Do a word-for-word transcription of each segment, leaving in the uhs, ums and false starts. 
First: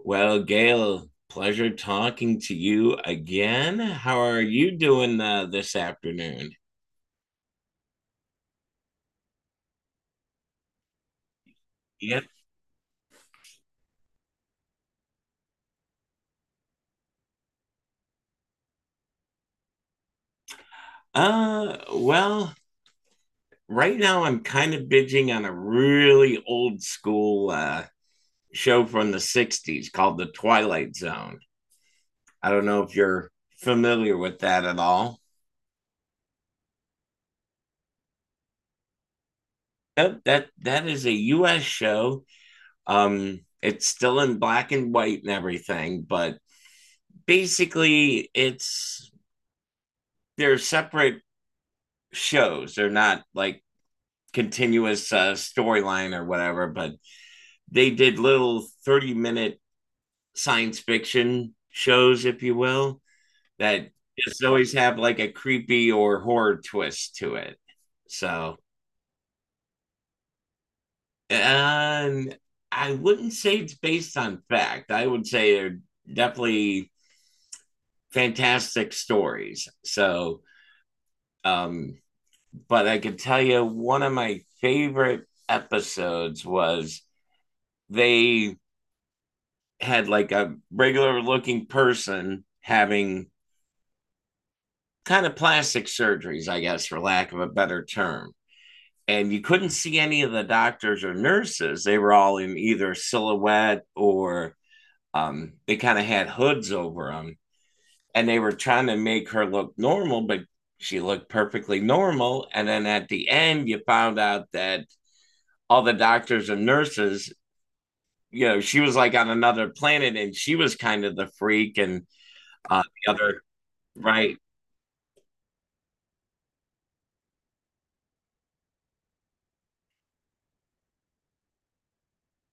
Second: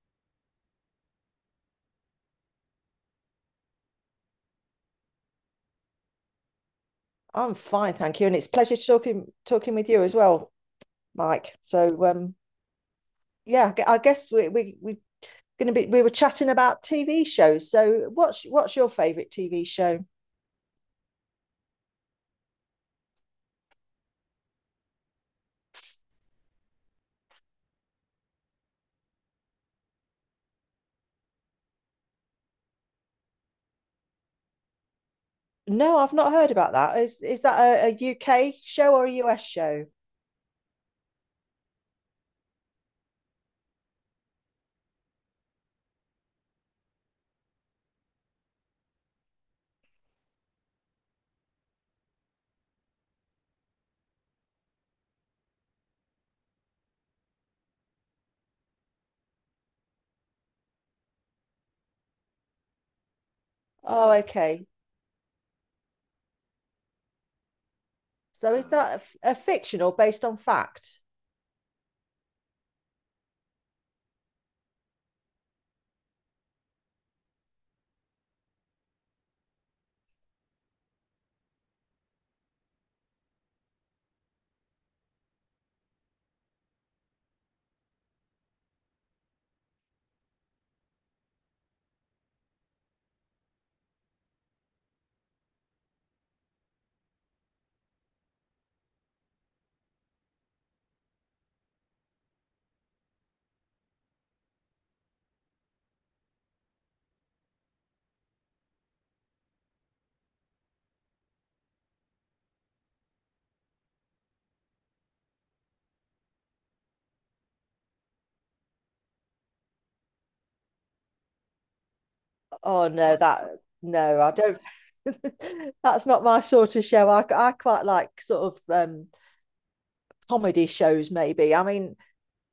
Well, Gail, pleasure talking to you again. How are you doing uh, this afternoon? I'm fine, thank you. And it's a pleasure talking talking with you as well, Mike. So Yep. um, yeah, I guess we we we're gonna be we were chatting about T V shows. So what's what's your favourite T V show? Uh, well, right now I'm kind of binging on a really old school uh, show from the sixties called The Twilight Zone. I don't know if you're familiar with that at all. No, I've not heard about that. Is is that a, U K show or a U S show? Yep, that that is a U S show. Um it's still in black and white and everything, but basically it's they're separate shows. They're not like continuous uh, storyline or whatever, but they did little thirty minute science fiction shows, if you will, that Oh, just okay. always have like a creepy or horror twist to it. So So, is that a a fiction or based on fact? and I wouldn't say it's based on fact. I would say they're definitely fantastic stories. So, um, but I can tell you one of my favorite episodes was they had like a regular looking person having kind of plastic surgeries, I guess, for lack of a better term. And you couldn't see any of the doctors or nurses. They were all in either silhouette, or um, they kind of had hoods over them. And they were trying to make her look normal, but she looked perfectly normal. And then at the end, you found out that all the doctors and nurses, you know, she was like on another planet and she was kind of the freak. And uh, Oh the no, other, that no, I right? don't. That's not my sort of show. I I quite like sort of um comedy shows maybe. I mean,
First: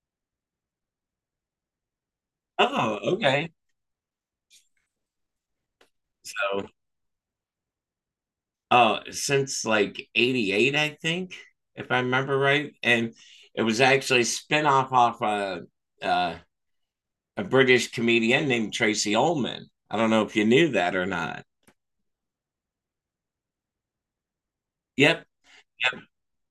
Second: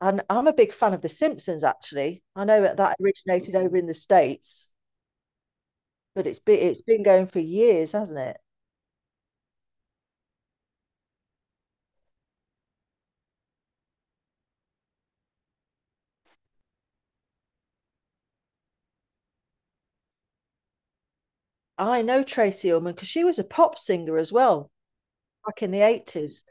And I'm a big fan of The Simpsons, actually. I know that that Oh, okay. originated over in the States, but it's been, So, it's been going for years, hasn't it? uh, since like eighty-eight, I think, if I remember right. And it was actually a spin-off off a, uh, a British comedian named Tracy Ullman. I don't know if you knew that or not. I know Tracy Ullman because she was a pop singer as well Yep. back in the eighties.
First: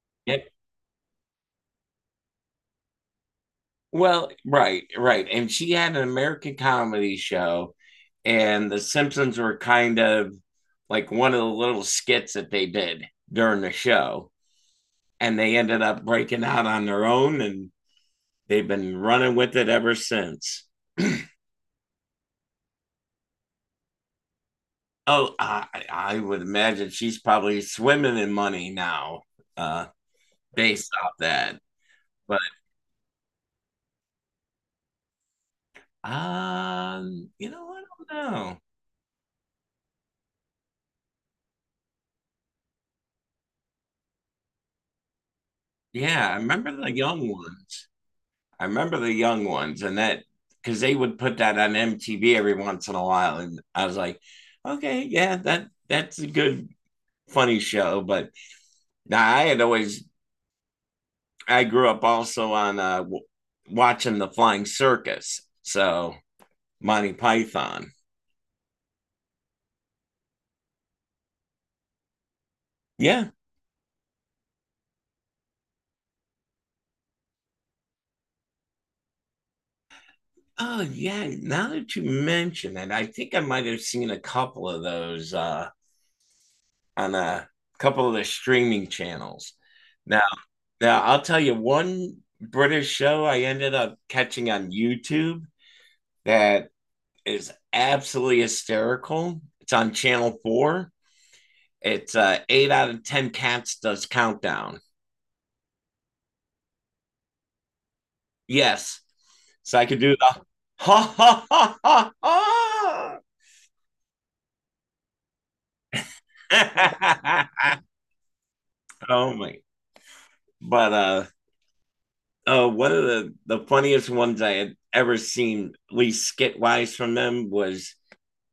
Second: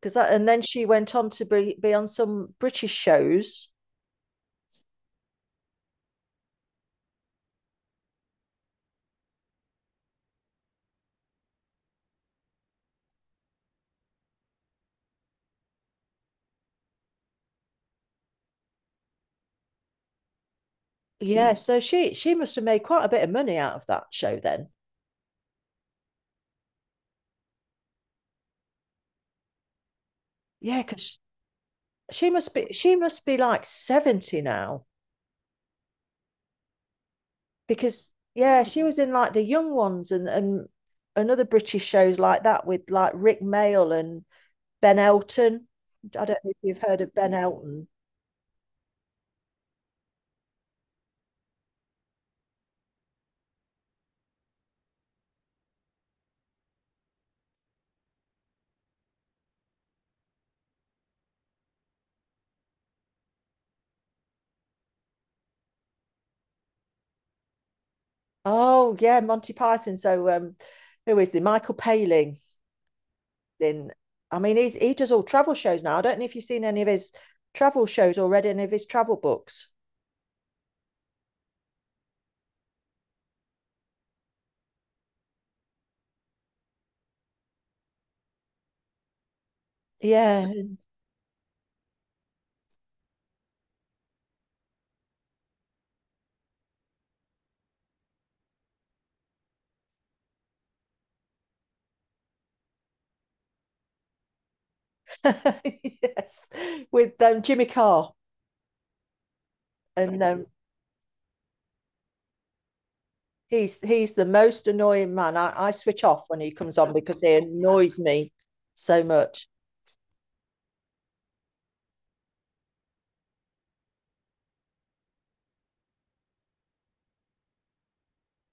Because that, and Yep. then she went on to be, be on some British shows. Well, right, right. And she had an American comedy show, and The Simpsons were kind of like one of the little skits that they did during the show. And they ended up breaking out on their own, and they've been running with it ever since. Yeah, so she she must have made quite a bit of money out of that show then. Oh, I, I would imagine she's probably swimming in money now, uh, Yeah, based off because that. she But must be she must be like seventy now um, you know, I because don't know. yeah she was in like The Young Ones and and another British shows like that with like rick mail and Ben Elton. I Yeah, I don't know if remember you've the heard of young Ben ones. Elton. I remember the young ones, and that because they would put that on M T V every once in a while, and I was like, okay, yeah, that that's a good funny show. But now I had always I grew up also on uh, w- watching the Flying Circus, so Monty Python. Oh yeah, Monty Python. so um who is the Michael Palin? Yeah. In I mean he's he does all travel shows now. I don't know if you've seen any of his travel shows or read any of his travel books. Oh yeah. Now that you mention it, I think I might have seen a couple of those uh, on a couple of the streaming channels. Now, Yeah. now I'll tell you one British show I ended up catching on YouTube that is absolutely hysterical. It's on Channel Four. It's uh, eight out of ten cats does countdown. Yes, with um Jimmy Carr. Yes, so I could do And the um ha ha ha ha He's he's the most annoying man. I, I switch off when he comes on because he ha. annoys me so Oh much. my! But uh, uh, one of the the funniest ones I had ever seen, at least skit wise from them, was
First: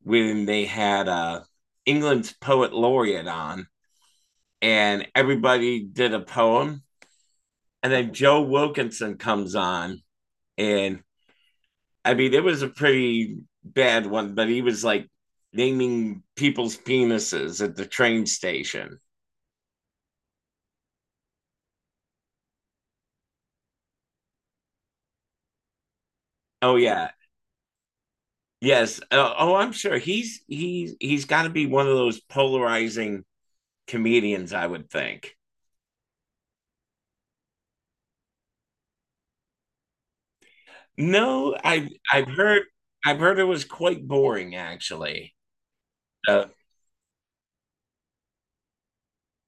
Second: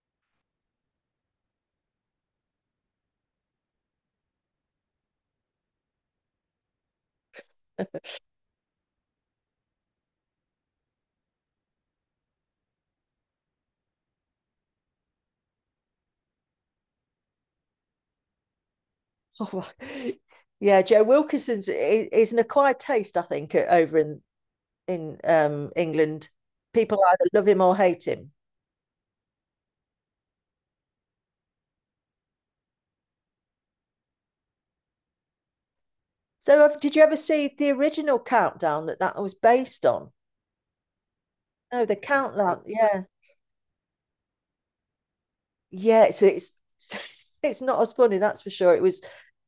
when they had uh England's poet laureate on, and everybody did a poem, and then Joe Wilkinson comes on, and I mean it was a pretty bad one, but he was like naming people's penises at the train station. Oh, yeah, Joe Wilkinson's i- is an acquired taste, I think, over in in um, England. Oh People yeah, either love him or hate him. yes. Uh, oh, I'm sure he's he's he's got to be one of those polarizing comedians, I would think. So, uh, did you ever see the original Countdown that that was based on? No, No, I the I've heard Countdown. Yeah, I've heard it was quite boring actually. yeah, so Uh, it's it's not as funny, that's for sure. It was,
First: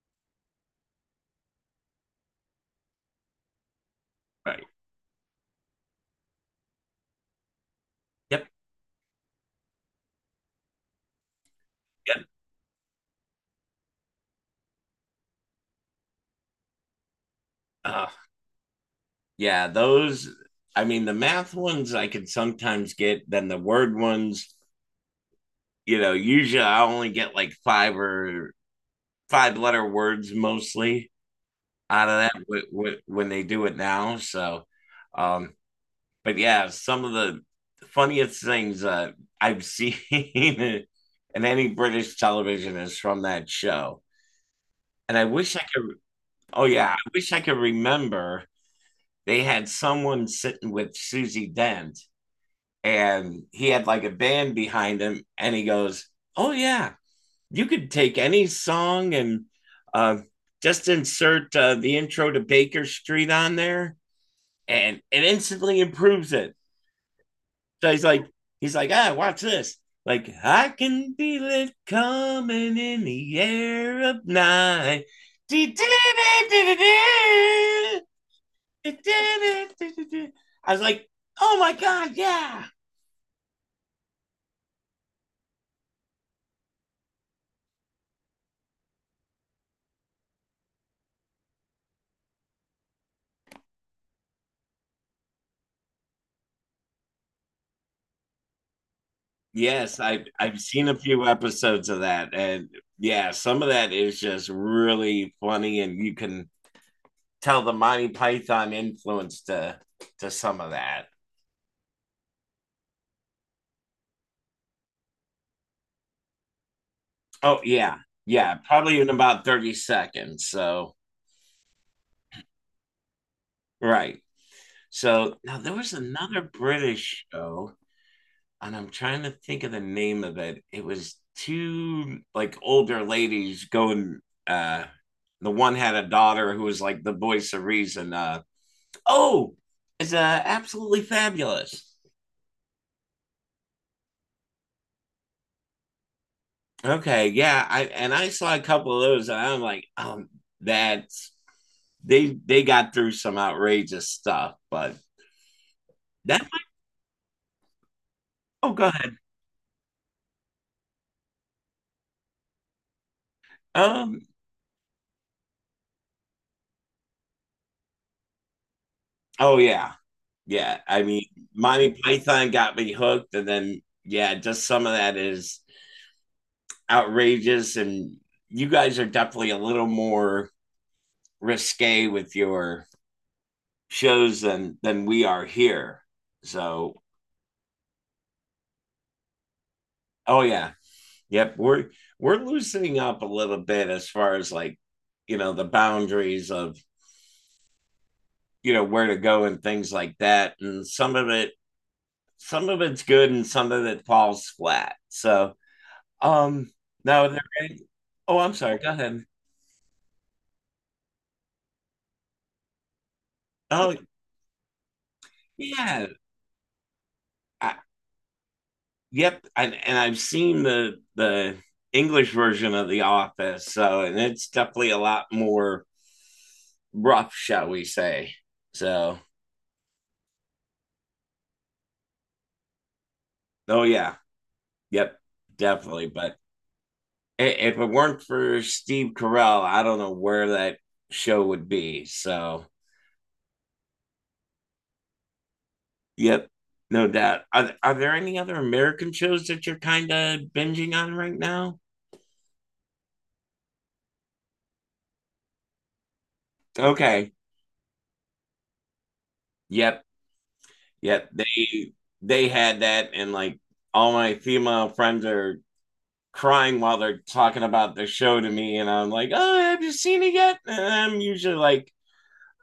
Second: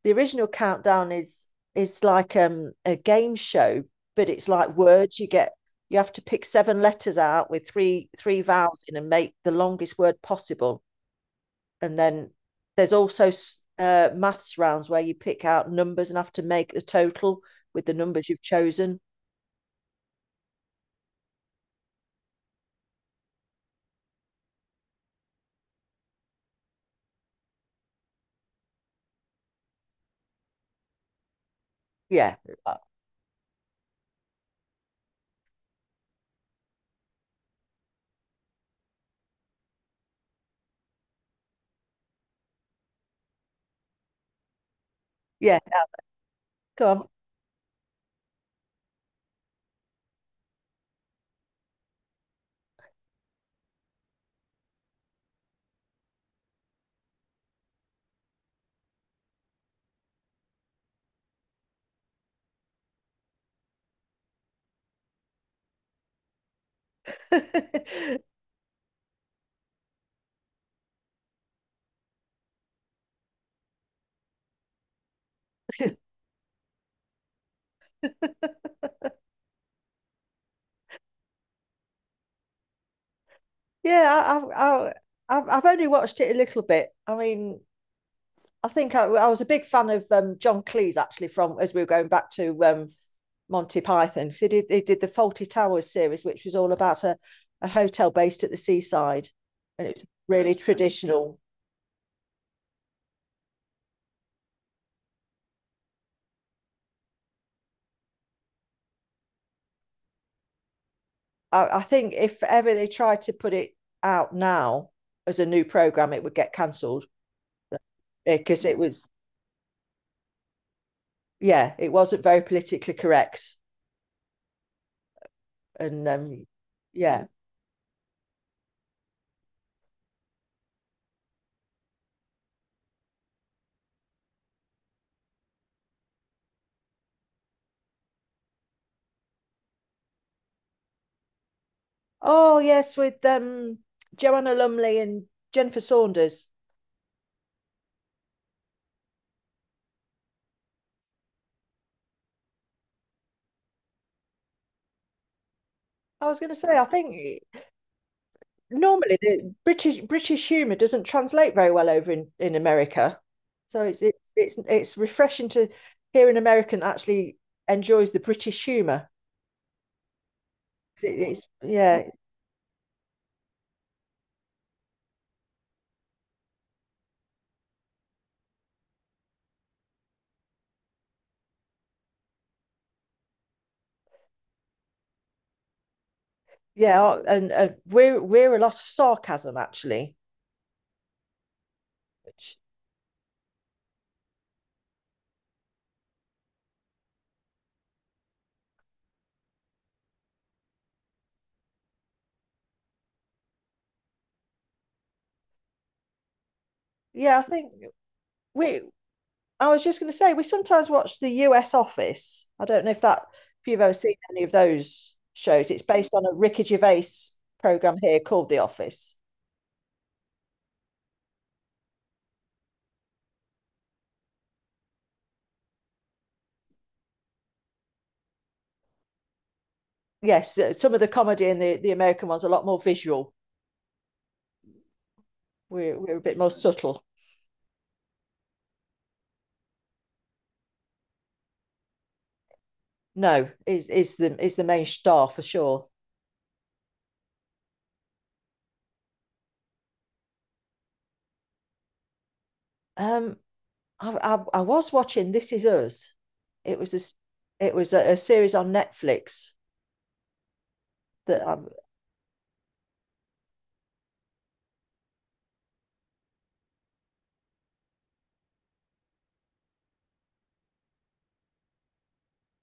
the original countdown is is like um a game show, but it's right. like words. You get, you have to pick seven letters out with three three Yep. vowels in and make the longest word possible. And Yep. then there's also s- uh, maths rounds where you pick out numbers and have to make the total with the Uh, numbers you've chosen. yeah. Those. I mean, the math ones I can sometimes get. Then the word ones, you know, usually I only get like five or five letter words mostly out of that Yeah, w- uh, w- when they do it now. So, um, but yeah, some of the funniest things uh, I've seen in any British television is from that show. And I wish yeah. I could, oh yeah, Go I wish I could remember they had someone sitting with Susie Dent and he had like a band behind him and he goes, oh yeah, you could take any song and uh, just insert uh, the intro to Baker Street on there and it instantly improves it. on. So he's like, he's like, ah, watch this. Like, I can feel it coming in the air of night. I was like, oh my God, yeah. Yeah, I, I, I, have I've only watched it a little bit. I mean, I think I, I was a big fan of um, John Cleese actually from, as we were going back to um, Monty Python, because he did he did the Faulty Towers series, which was all about a, a hotel based at the seaside, and it Yes, was I've really I've seen a few traditional. episodes of that. And yeah, some of that is just really funny, and you can tell the Monty Python influence to to some of that. I, I think if ever they tried to put it out now as a new program, it would get cancelled Oh yeah, yeah, because it probably in was, about thirty seconds. So. yeah, it wasn't very politically correct, Right. So now there was and another um, British yeah. show, and I'm trying to think of the name of it. It was two like older ladies going uh the one had a daughter who was like the voice of reason. Uh oh, it's uh absolutely fabulous. Oh yes, with um Joanna Lumley and Jennifer Saunders. Okay, yeah, I and I saw a couple of those and I'm like, um that's they they got through some outrageous stuff, but I was that going to say, I think oh, go ahead. normally the British British humour doesn't translate very well over in, in America, so it's it's Um it's it's refreshing to hear an American that actually enjoys the British humour. oh yeah. Yeah, I mean, It- It's Monty yeah Python got me hooked, and then yeah, just some of that is outrageous, and you guys are definitely a little more risque with your shows than than we are here. So, yeah, and uh, we're we're a lot of sarcasm actually. oh yeah, yep, we're we're Which, loosening up a little bit as far as like you know the boundaries of you know where to go and things like that, and some of it some of it's good and some of it falls flat. So. Um, Now yeah, there I think any, oh, I'm sorry. we Go ahead. I was just going to say, we sometimes watch the U S Office. I don't know if that, if you've Oh, ever seen any of those shows. It's yeah. based on a Ricky Gervais I, program here called The Office. yep. I, and I've seen the the English version of The Office, so and it's definitely a lot more rough, shall we say? So, Yes, uh, some of the comedy in the, the American ones are a lot more visual. oh yeah, yep, We're definitely. we're a But bit more subtle. if it weren't for Steve Carell, I don't know where that show would be. So, No, is is the is the main star for sure. yep, no doubt. Are are there any other American shows that you're kind of binging on right now? Um, I, I I was watching This Is Us. It was Okay. a it was a, a series on Netflix Yep. Yeah, that I'm they they had that, and like all my female friends are crying while they're talking about the show to me, and I'm like, oh, have you seen it yet? And I'm usually like,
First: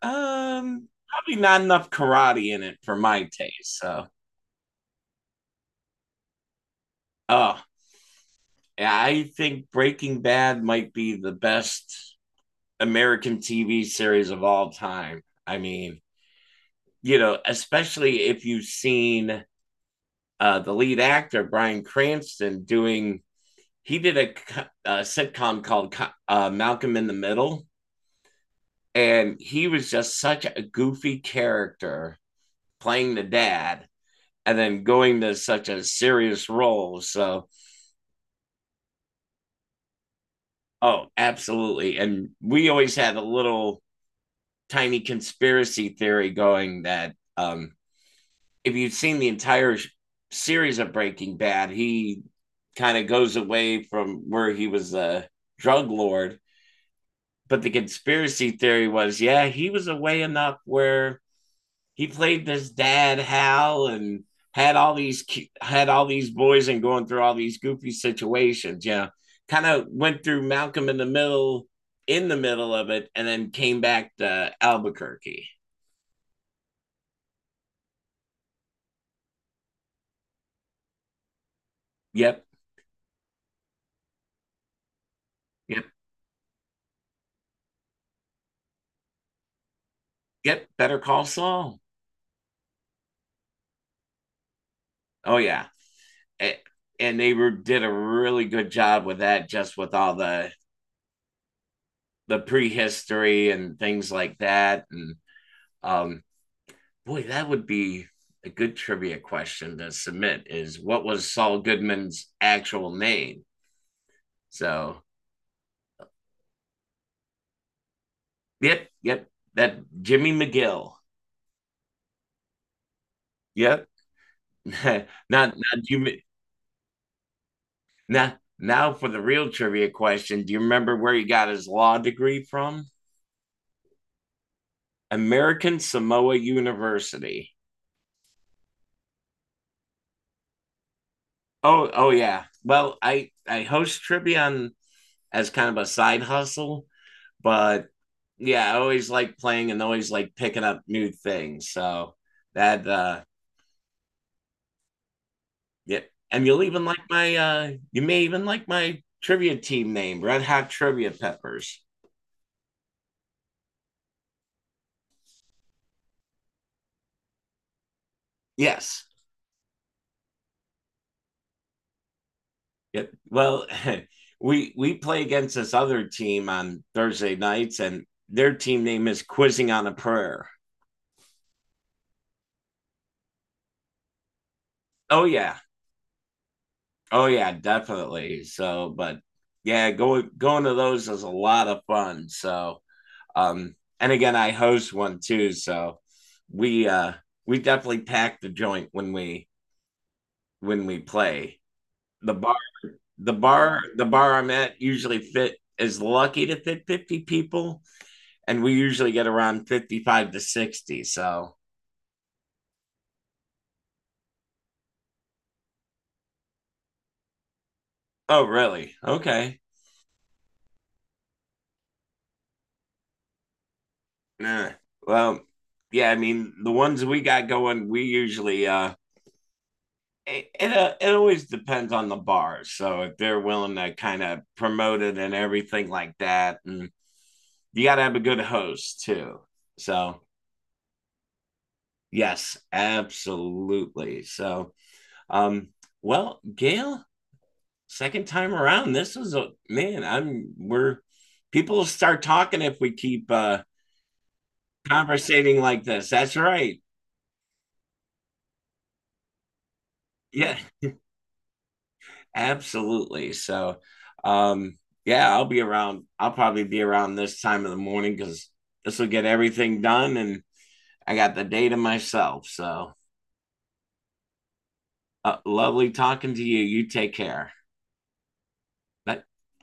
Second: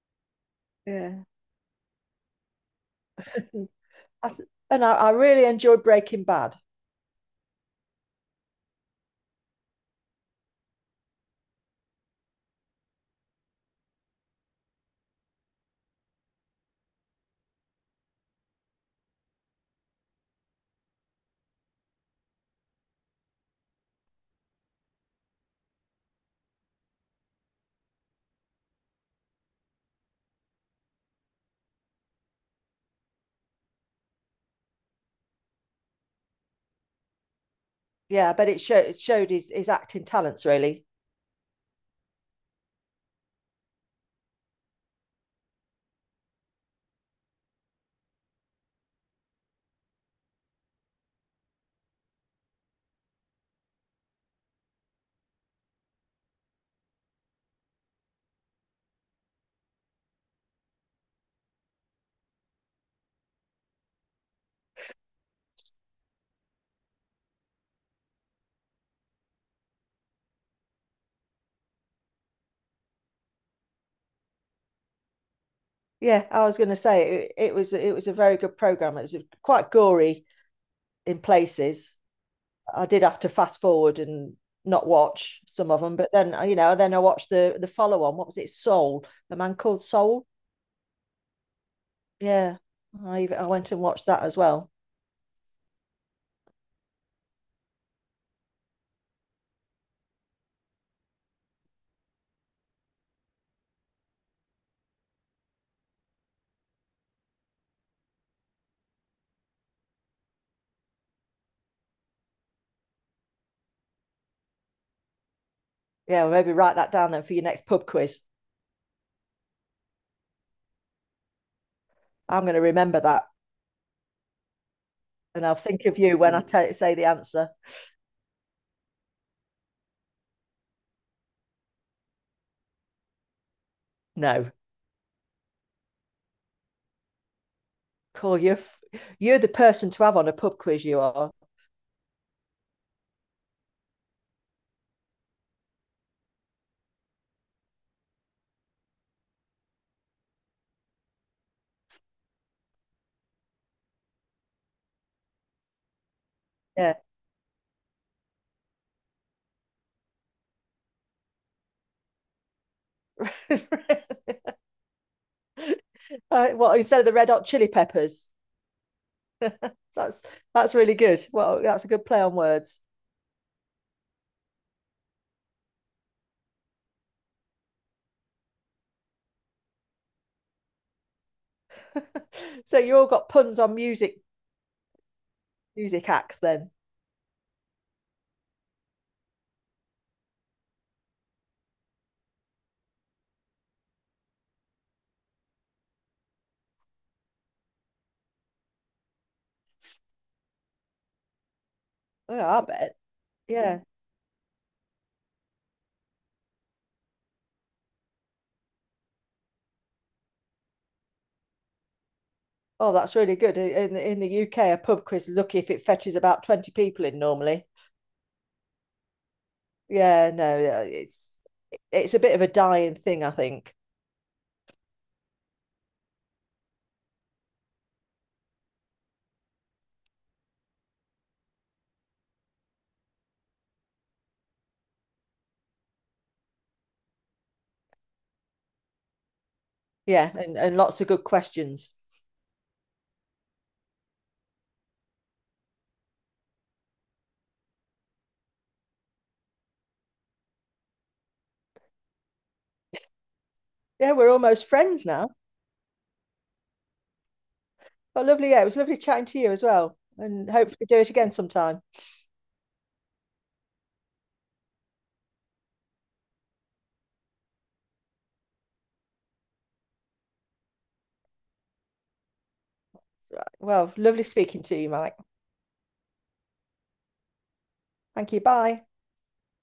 um, yeah, probably not enough karate in it for my taste. So, I, and I, I really enjoyed Breaking Bad. oh, yeah, I think Breaking Bad might be the best American T V series of all time. I mean, you know, especially if you've seen uh, the lead actor Bryan Cranston doing he did a, a sitcom called uh, Malcolm in the Middle, and he was just such a goofy character playing the dad, and then going to such a serious role. So, Yeah, but it showed it showed his his acting talents really. oh, absolutely. And we always had a little tiny conspiracy theory going that um, if you've seen the entire sh- series of Breaking Bad, he kind of goes away from where he was a drug lord, but the conspiracy theory was, yeah, he was away enough where he played this dad Hal and had all these had all these boys and going through all these goofy situations. Yeah, kind of went through Malcolm in the Middle in the middle of it, and then came back to Albuquerque. Yeah, I was going to say it, it was it was a very good program. It was quite gory in places. Yep, I did have to fast forward and not watch some of yep, them, but then you know, then I watched the the follow on. What was it? Soul, a man called Soul. yep. Better Call Saul. Yeah, I even, I went and watched that as well. Oh yeah, and they were, did a really good job with that, just with all the the prehistory and things like that, and um boy, that would be a good trivia question to submit: is what was Saul Goodman's actual name? So, Yeah, well, maybe write that down then for your next pub quiz. yep, yep, that Jimmy McGill. I'm going to remember that, Yep. not and not I'll think of you Jimmy. when I tell say the answer. Now now for the real trivia question. Do you remember where he got his law degree from? No, American Samoa University. cool. You're you're the person to have on a pub quiz. You are. Oh, oh yeah. Well, I I host trivia on, as kind of a side hustle, but yeah, I always like playing and always like picking up new things. So that uh yeah. And you'll even Yeah. like my uh you may even like my trivia team name, Red Hot Trivia Peppers. uh, well, instead of the Red Hot Chili Peppers. Yes. that's that's really good. Well, that's a good play on words. Yep. Well, we we play against this other team on Thursday nights, and their team name is Quizzing on a Prayer. So you all got puns on music Oh yeah. music acts then? Oh yeah, definitely. So, but yeah, going going to those is a lot of fun. So, Um, and again, I hosed one too, so we uh, we definitely pack the joint when we when we play. The Oh, bar, I bet. the Yeah. bar, the bar I'm at usually fit is lucky to fit fifty people, and we usually get around fifty-five to sixty. So, Oh, that's really good. In in the U K, a pub quiz lucky if it fetches about twenty people in normally. oh really? Okay. Yeah, no, yeah, it's it's a bit of a dying thing, I think. Nah. Well, yeah. I mean, the ones we got going, we usually uh, it, it, uh, it always depends on the bar. So if they're willing to kind of promote it and everything like that, and you got to have a good host too. So, Yeah, and, and lots of good questions. yes, absolutely. So, um, well, Gail, second time around, this was a man. I'm We're people start talking if we keep uh Yeah, we're almost friends now. conversating like this. That's right. But lovely, yeah, it was lovely chatting to you as well. And Yeah, hopefully do it again sometime. absolutely. So, um, yeah, I'll be around. I'll probably be around this time of the morning because this will get everything done, and I got the day to myself. So, Right. Well, lovely speaking to you, Mike. uh, lovely talking to you. You take care. Thank you. Bye. Bye.